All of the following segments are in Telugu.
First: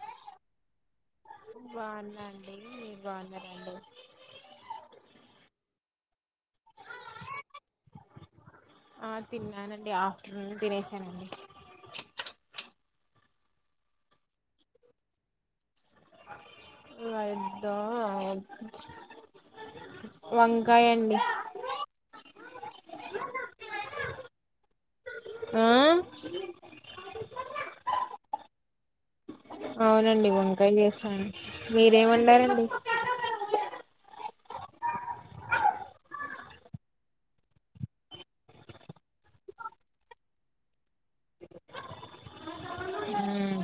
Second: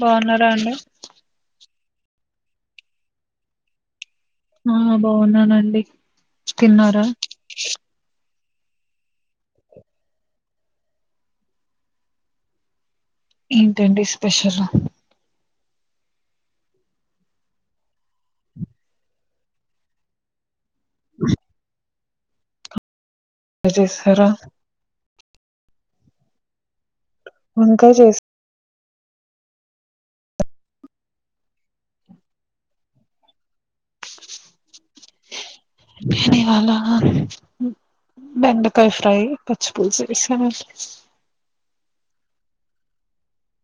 బాగున్నరా అండి బాగుంద అండి బాగున్నా రండి ఆ బాగున్నానండి తిన్నారా ఆ తిన్నానండి ఆఫ్టర్నూన్ తినేసానండి ఏంటండి స్పెషల్ ఇద్ద వ కాయండి అ చా ఆ [unintelligible] అవునండి వంకాయ చేసాను మీరెం వండరు అండి నేను ఇవ్వాళ బెండకాయ ఫ్రై పచ్చి పులుసు చేసాను మ్మ్.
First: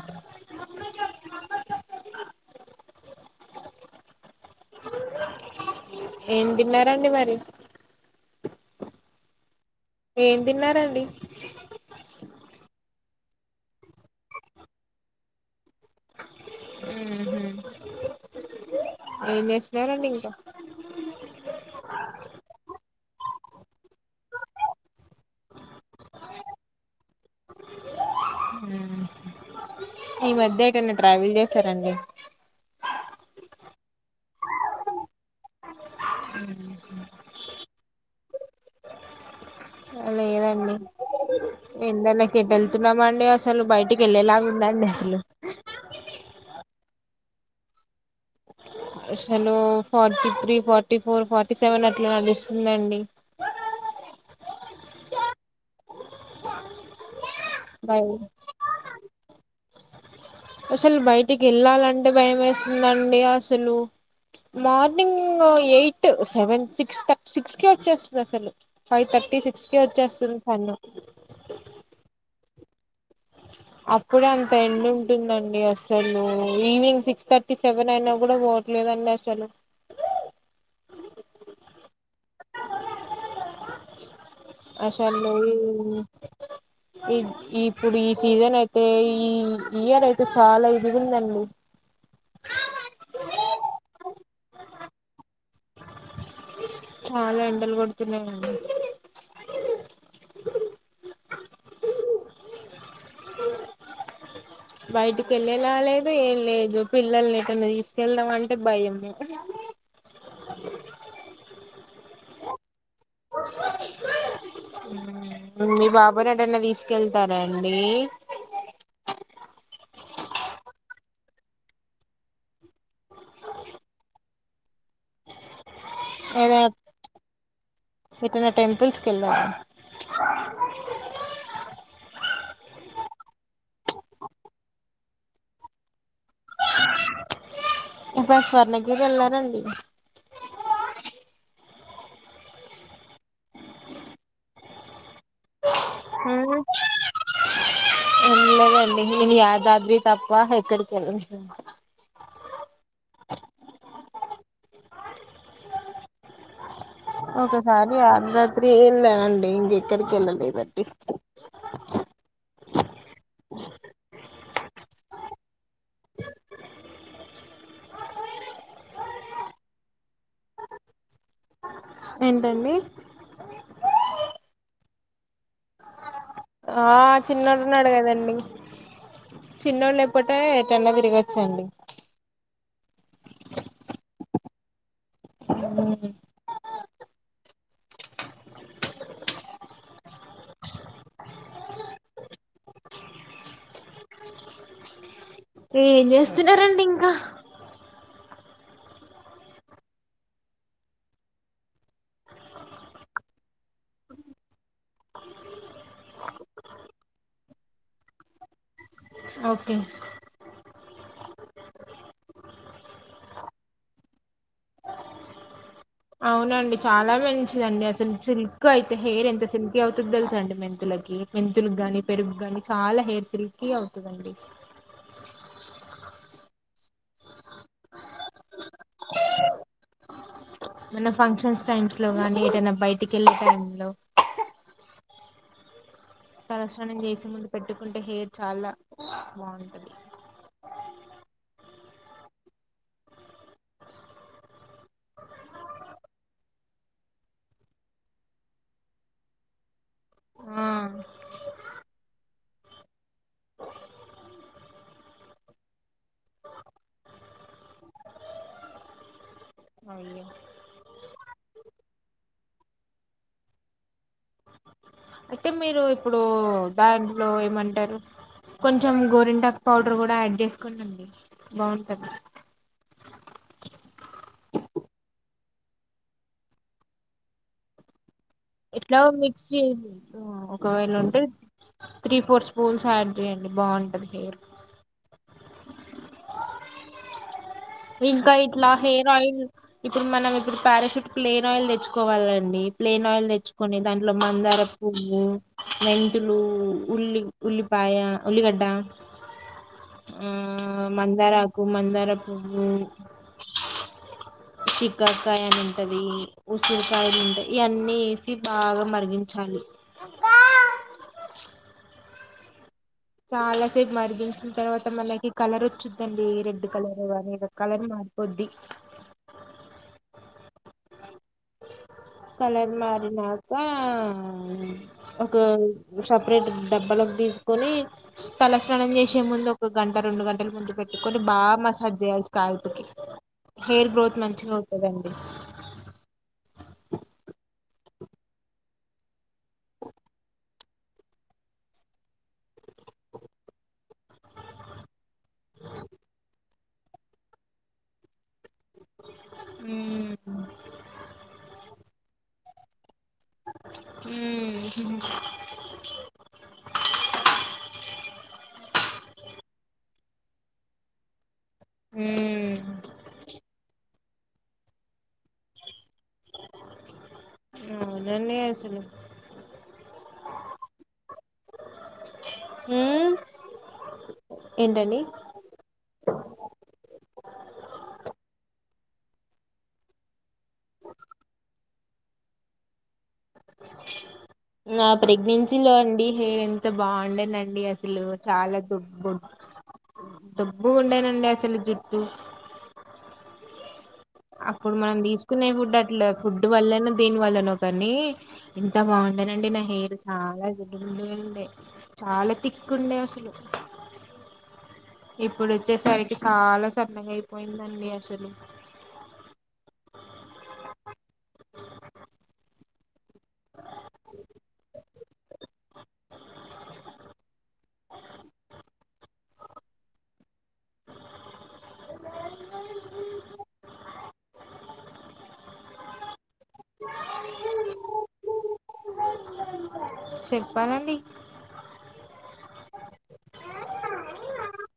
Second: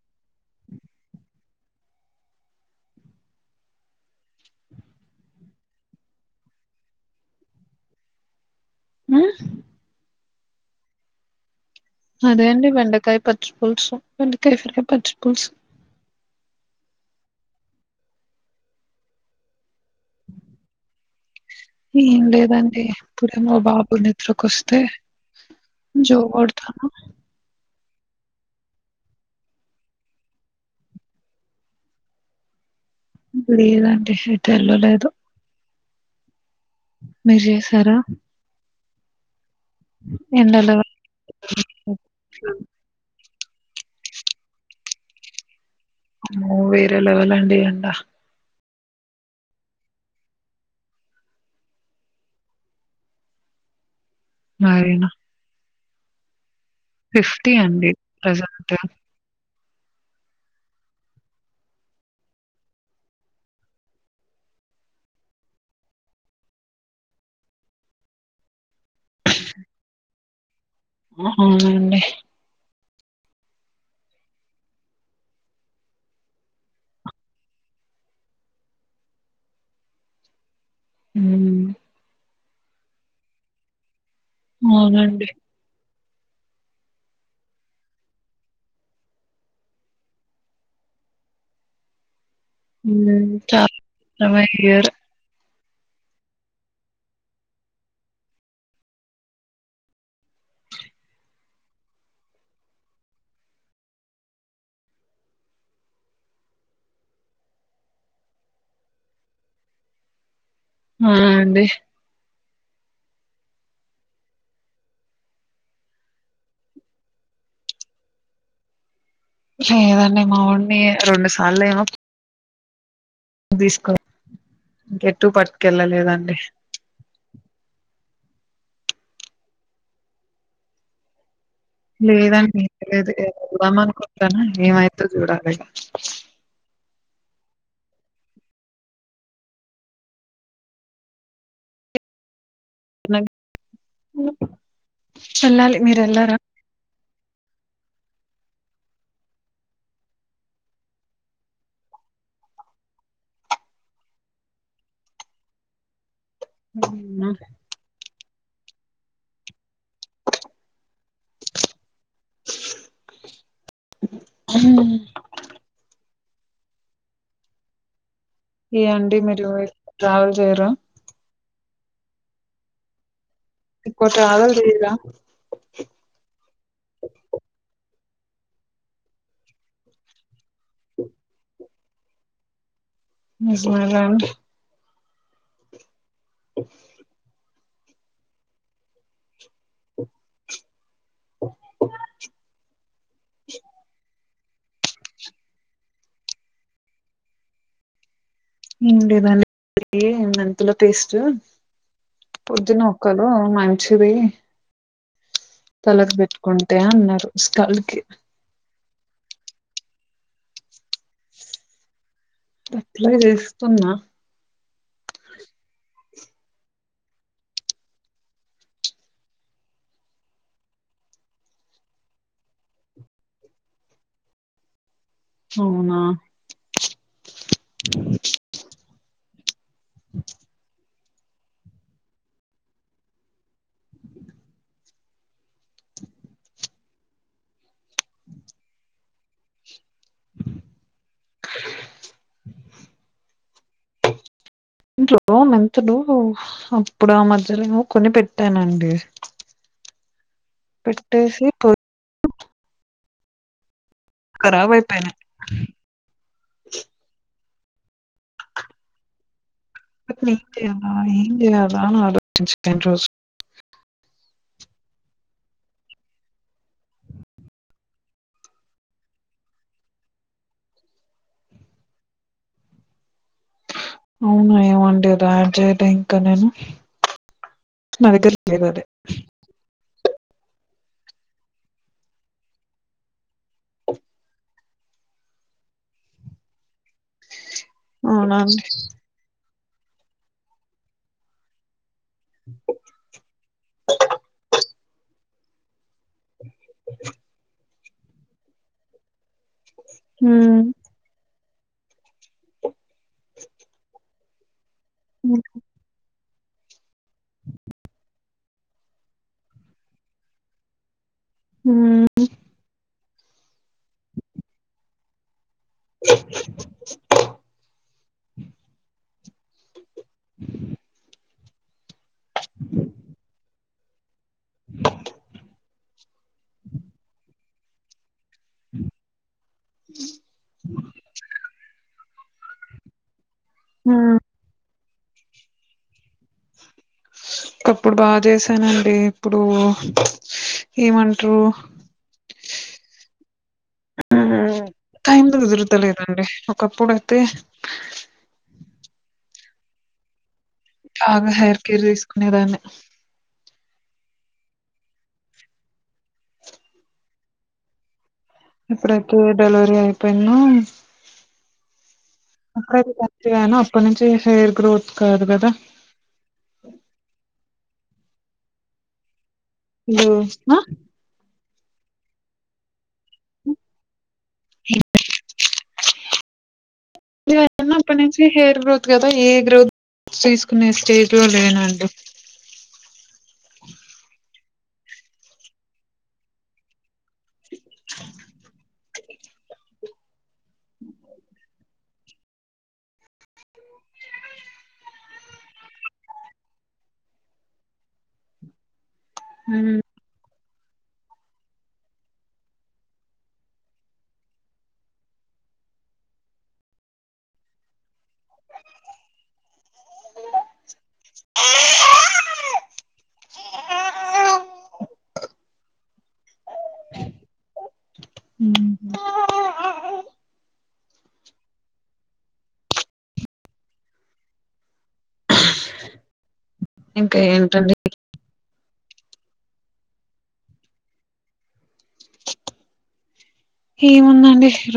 ఏం తిన్నారండి మరి ఉమ్, ఏం తిన్నారండి అదే అండి బెండకాయ పచ్చిపుల్సు బెండకాయ ఫ్రై పచ్చపుల్సు ఏం చేసు లేదండి ఇంకా ఏం లేదండి ఇప్పుడేమో బాబు నిద్రకోస్తే జో కొడతానా ఈ మధ్య ఎటనా ట్రావెల్ చేశారండి ఇప్పుడేదంటే షట్టర్లు లేదు మీరు చేసారా లేదండి ఎండలో ఎండలకి ఏట్ వెళ్తున్నామండి అసల్ అసలు బయటికి వెళ్ళేలాగా ఉందండి అసలు, అమ్మో వేరే లెవెల్ అండి ఎండ అసలు forty three forty four forty seven అట్లా నడుస్తుందండి. సరేనా థీ అండి బై ప్రజెంట్ అసలు బయటికి వెళ్ళాలంటే భయం వేస్తుందండి అసలు morning eight seven six six కె వచ్చేస్తుంది అసలు ఫైవ్ థర్టీ సిక్స్ కె వచ్చేస్తుంది సన్న అవునండి అప్పుడే అంత ఎండు ఉంటుందండి అసలు ఈవినింగ్ సిక్స్ థర్టీ సెవెన్ అయిన కూడా పోవట్లేదండి అసలు హ్మ్ అవునండి. అస్సలు ఈ ఇప్పుడు ఈ సీజన్ అయితే ఈ ఇయర్ అయితే చాలా ఇదిగుందండి. [inaudible] చాలా ఎండలు పడుతున్నాయి అండి బయటికి వెళ్ళేలా లేదు ఏం లేదు పిల్లలని ఏటన్నా తీసుకెళ్దామంటే భయమే ఆ అండి మీ బాబా నటన్న తీసుకెళ్తారాండి. లేదండి మావోన్ని రెండు సార్లు ఏమో దిస్కో గెట్టు పట్ ఏదైనా ఏటన్న టెంపుల్స్ కెల్లా లేదండి లేదు ఎల్దం అనుకుంటాను ఏమైద్దో చూడాలే ఈపారి స్వర్ణగిరి ఎల్లారండి నాకు ఊ వెళ్లాలి మీరు వెళ్ళేరా వెళ్లలేదండి నేను యాదాద్రి తప్ప ఎక్కడికి వెళ్ళలేద్ ఓక సారీ ఆ [unintelligible] ఎక్కడికెళ్లలేదండి హ ఏ అండి మీరు ట్రావెల్ చేయరా ఏంటండి ఎక్కువ ట్రావెల్ చేయరా ఆ చిన్నోడు ఉన్నాడు గదాఅండి చిన్నోడు లేకపోతే అతే ఎటన్నా తిరిగొచ్చండి మస్మగడ్ ఊ [inaudible] ఏం చేస్తున్నారండి ఇంకా ఇడి దాన్ని మెంతుల పేస్ట్ పొద్దునొక్కలు మంచిది తలకి పెట్టుకుంటే అన్నారు స్కల్కి ఓకే అట్లాగే చేస్తున్నా అవునండి చాలా మంచిదండి అసలు సిల్క్ అయితే హెయిర్ ఎంత సిల్కీ అవుతుందో తెలుస అండి మెంతులకి మెంతులకి గాని పెరుగు గాని చాలా హెయిర్ సిల్కీ అవుతుందండి అవునా మన ఫంక్షన్స్ టైమ్స్ లో గానీ ఏదైనా బయటిక వెళ్ళే టైమ్ లో తలస్నానం చేసే ముందు పెట్టుకుంటే హెయిర్ చాలా బాగుంటది [inaudible] ఇంట్లో మెంతులుఅప్పుడు ఆ మధ్యలో ఏమో కొని పెట్టానండి ఆ! పెట్టేసి పో కరాబ్ అయిపోయినాయి అయ్యో! ఏం చేయాలా ఏం చేయాలా అని ఆలోచించండి రోజులు అయితే మీరు ఇప్పుడు దాంట్లో ఏమంటారు కొంచెం గోరింటకు పౌడర్ కూడా యాడ్ చేసుకోండి బాగుంటుంది అవునా ఏమోండీ అది యాడ్ చేయల ఇంకా నేను నా దగ్గర లేదు అది ఎట్లాగో మిక్స్ చే ఒకవేళ ఉంటే త్రీ ఫోర్ స్పూల్స్ యాడ్ చేయండి బాగుంటది హెయిర్ ఇంకా అవునా అండి ఇట్లా హెయిర్ ఆయిల్ ఇప్పుడు మనం ఇప్పుడు పారాషూట్ ప్లేయిన్ ఆయిల్ తెచ్చు కోవాలండి ప్లేన్ ఆయిల్ తెచ్చు కొన్ని దాంట్లో మందార పువ్వు మే లు ఉల్లి ఉల్లి పయ ఉల్లిగడ్డ ఆ మందారాకు పు మందారపువ్వు శిఖకాయ అని ఉంటది ఉసిరికాయలు ఈ ఎన్ని ఏసీ ఇది బాగా మరిగించాలి హ్మ్ చాలా సేపు మరిగించిన తర్వాత మనకి కలర్ వచ్చద్దండి రెడ్ కలరు అని కలర్ని మారిపోద్ది కలర్ మారిన ఆ ఒక సపరేట్ డబ్బలకి తీ కొని తల స్నానం చేసే ముందు ఒక గంట రెండు గంటల ముందు పెట్టుకొని బాగా మసాజ్ చేయాల్సిది కాయలతోటి హెయిర్ గ్రోత్ మంచిగా అవ్ కదండి ఒకప్పుడు బాగా చేసానండి ఇప్పుడు ఏమంట్రు టైం కుదురతలేదండి ఒకప్పుడైతే ఉమ్ ఉమ్ బాగా హెయిర్ కేర్ తీసుకునేదాన్ని ఉమ్ ఇప్పుడైతే డెలివరీ అయిపోయిన్నో అని మ్మ్. మంచిగానే వస్తున్నాయి చేసే గ్రోత్ కాదు కదా ఆ నిన్న అస య్యో ఆ ఉమ్ ఏంటండి నేను పుట్టినప్పటి నుంచి హెయిర్ గ్రోత్ కదా ఏ గ్రోత్ తీసుకునే స్టేజ్ లో లేనండి నా ప్రెగ్నెన్సీలో అండి హెయిర్ ఎంత బాగుండేనండి అసలు చాలా దుడ్డ్ పొడవు దొబ్బుగుండేనండి అసలు జుట్ ట్టు అప్పుడు మనం తీసుకునే ఫుడ్ అట్లా ఫుడ్ వల్లన దేని వల్లనో కానీ ఇ బాగుండే అండి నా ఉమ్ హెయిర్ చాలా [unintelligible] చాలా తిక్కుండే అసలు ఇప్పుడు వచ్చేసరికి చాలా సరన్నగా అయిపోయిందండి అసలు [unintelligible] ఇంకా ఏంటండి చెప్పాలండి ఏముందండి రోటీనే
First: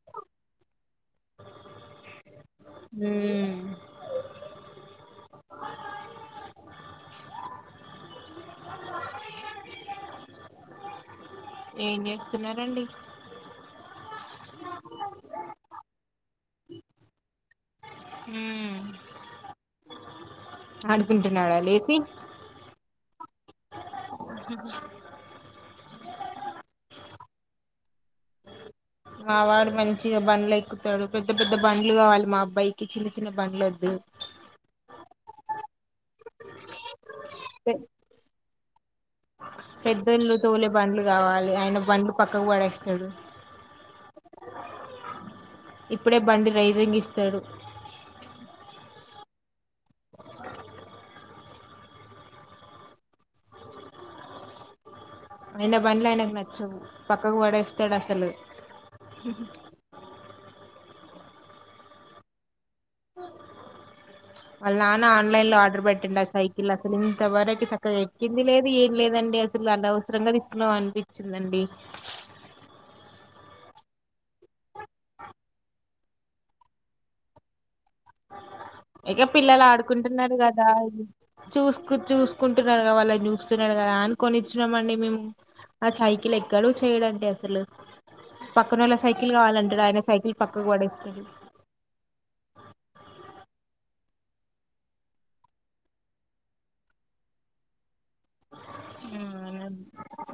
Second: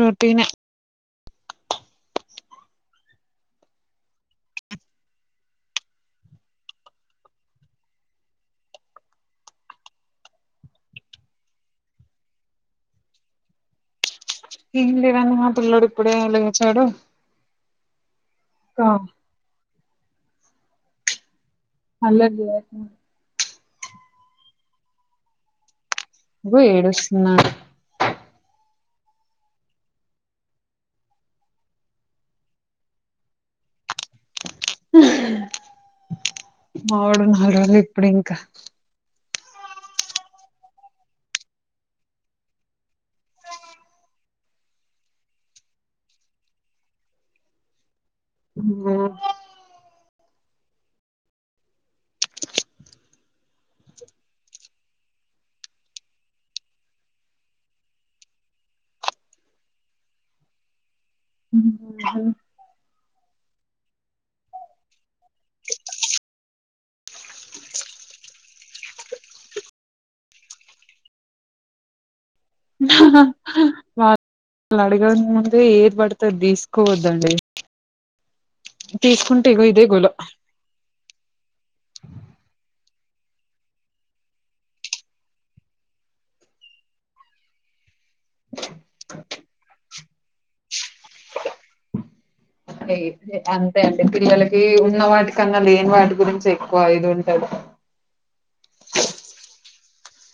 హు ఏం చేస్తున్నారండి ఏం లేదండి మా పిల్లడు ఇప్పుడే లేచ్చాడు మ్మ్ ఆ అడుకుంట [unintelligible] గో ఏడుస్తున్నారు మా వాడు మంచిగా బండ్లు ఎక్కుతాడు పెద్ద పెద్ద బండ్లు గావాలి మా అబ్బాయికి చిన్న చిన్న బండ్లొద్దు మవుడున్న ఆవిడెవరో పె- ఇప్పుడు ఇంకా పెద్దోళ్ళు తోలే బండ్లు కావాలి ఆయన బండ్లు పక్కకు పడేస్తాడు ఇప్పుడే బండి రైజింగ్ ఇస్తాడు ఆయన బండ్లు ఆయనకు నచ్చవు పక్కకు పడేస్తాడు అసలు ఆళ్ళ నాన్న ఆన్లైన్ లో ఆర్డర్ పెట్టిండా సైకిల్ అసలు ఇంతవరకి సక్కగా ఎక్కింది లేదు ఏం లేదండి అసలు అనవసరంగా తీసున్నావు అనిపించిందండి వాళ్ళు అడగ ముందే ఏది పడతే తీసుకోవద్దండి ఇక తీసుకుంటే పిల్లలు ఇగో ఇదే గోల ఆడుకుంటున్నారు గదా చూస్కు చూసుకుంటున్నారు గదా వా చూస్తున్నాడు గదా అని కొనిచ్చినామండి మేము ఆ సైకిల్ ఎక్కడు చేయడండి అసలు పక్కనోళ్ల సైకిల్ కావాలంటాడు ఆయన సైకిల్ పక్కకు పడేసి ఇ అంతే అండి పిల్లలకి ఉన్న వాటికన్నా లేని వాటి గురించి ఎక్కువ ఇది ఉంటది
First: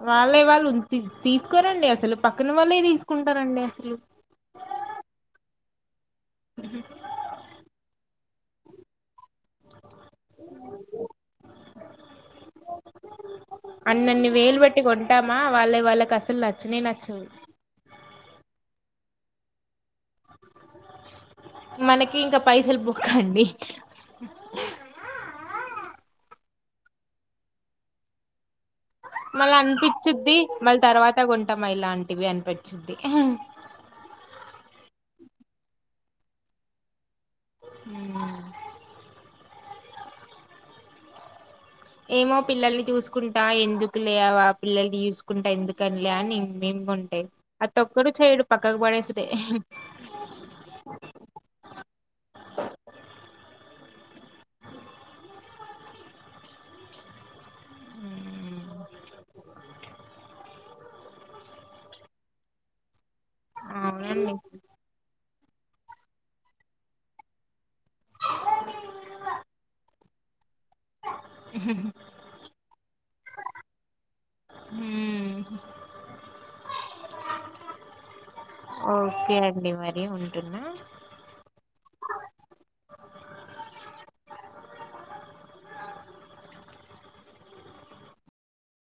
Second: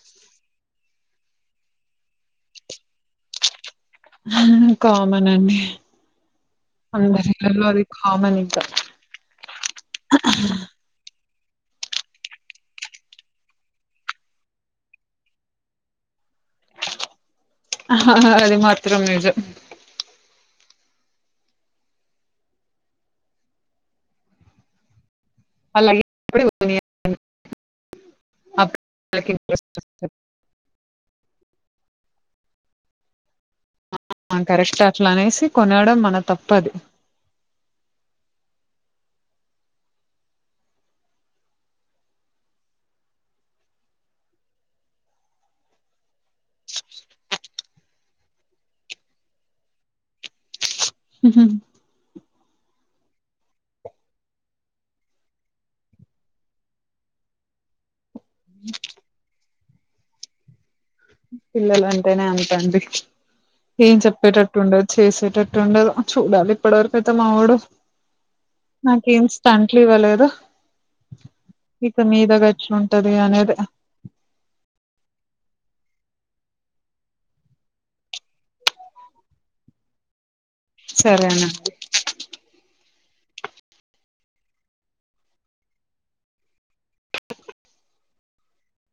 వాళ్ళే వాళ్ళు ఉమ్తీ తీసుకోరండి అసలు పక్కన వాల్లే తీసుకుంటారంండి అసలు కామన్ అండి అందరిలలో అది కామన్ కా అన్నన్ని వేలుబట్టి కొంటామా వాళ్ళవి వాళ్ళకసలు నచ్చినే నచ్చవు అహహ అది మాత్రం నిజం మనకి ఇంకా పైసలు బొక్కండి అలాగే [unintelligible] మళ్ళీ అనిపిచ్చింది మళ్ళీ తర్వాత గోంటమ ఇలాంటివి అనిపిచ్చింది అహ కరెస్ట్ అట్లా అనేసి కొనడం మన తప్పది హ్మ్ ఏమో పిల్లల్ని చూసుకుంటా ఎందుకు లేవా పిల్లల్ని చూసుకుంటా ఎందుకనిలే అని మేమి కొంటాయి అతి ఒక్కడు చెయడు పక్కకు పడేసుడే ఉమ్. పిల్లలంటేనే అంతండి ఏం అవునండి చెప్పేటట్టుండదు చేసేట ఉండదు చూడాలి ఇప్పటివరకయితే మావోడు నాకేం స్టంట్లు ఇవ్వలేదు ఇక మీదగాచ్చం సది అనేది ఊ ఓకే అండి మరి ఉంటున్నా సరే అనా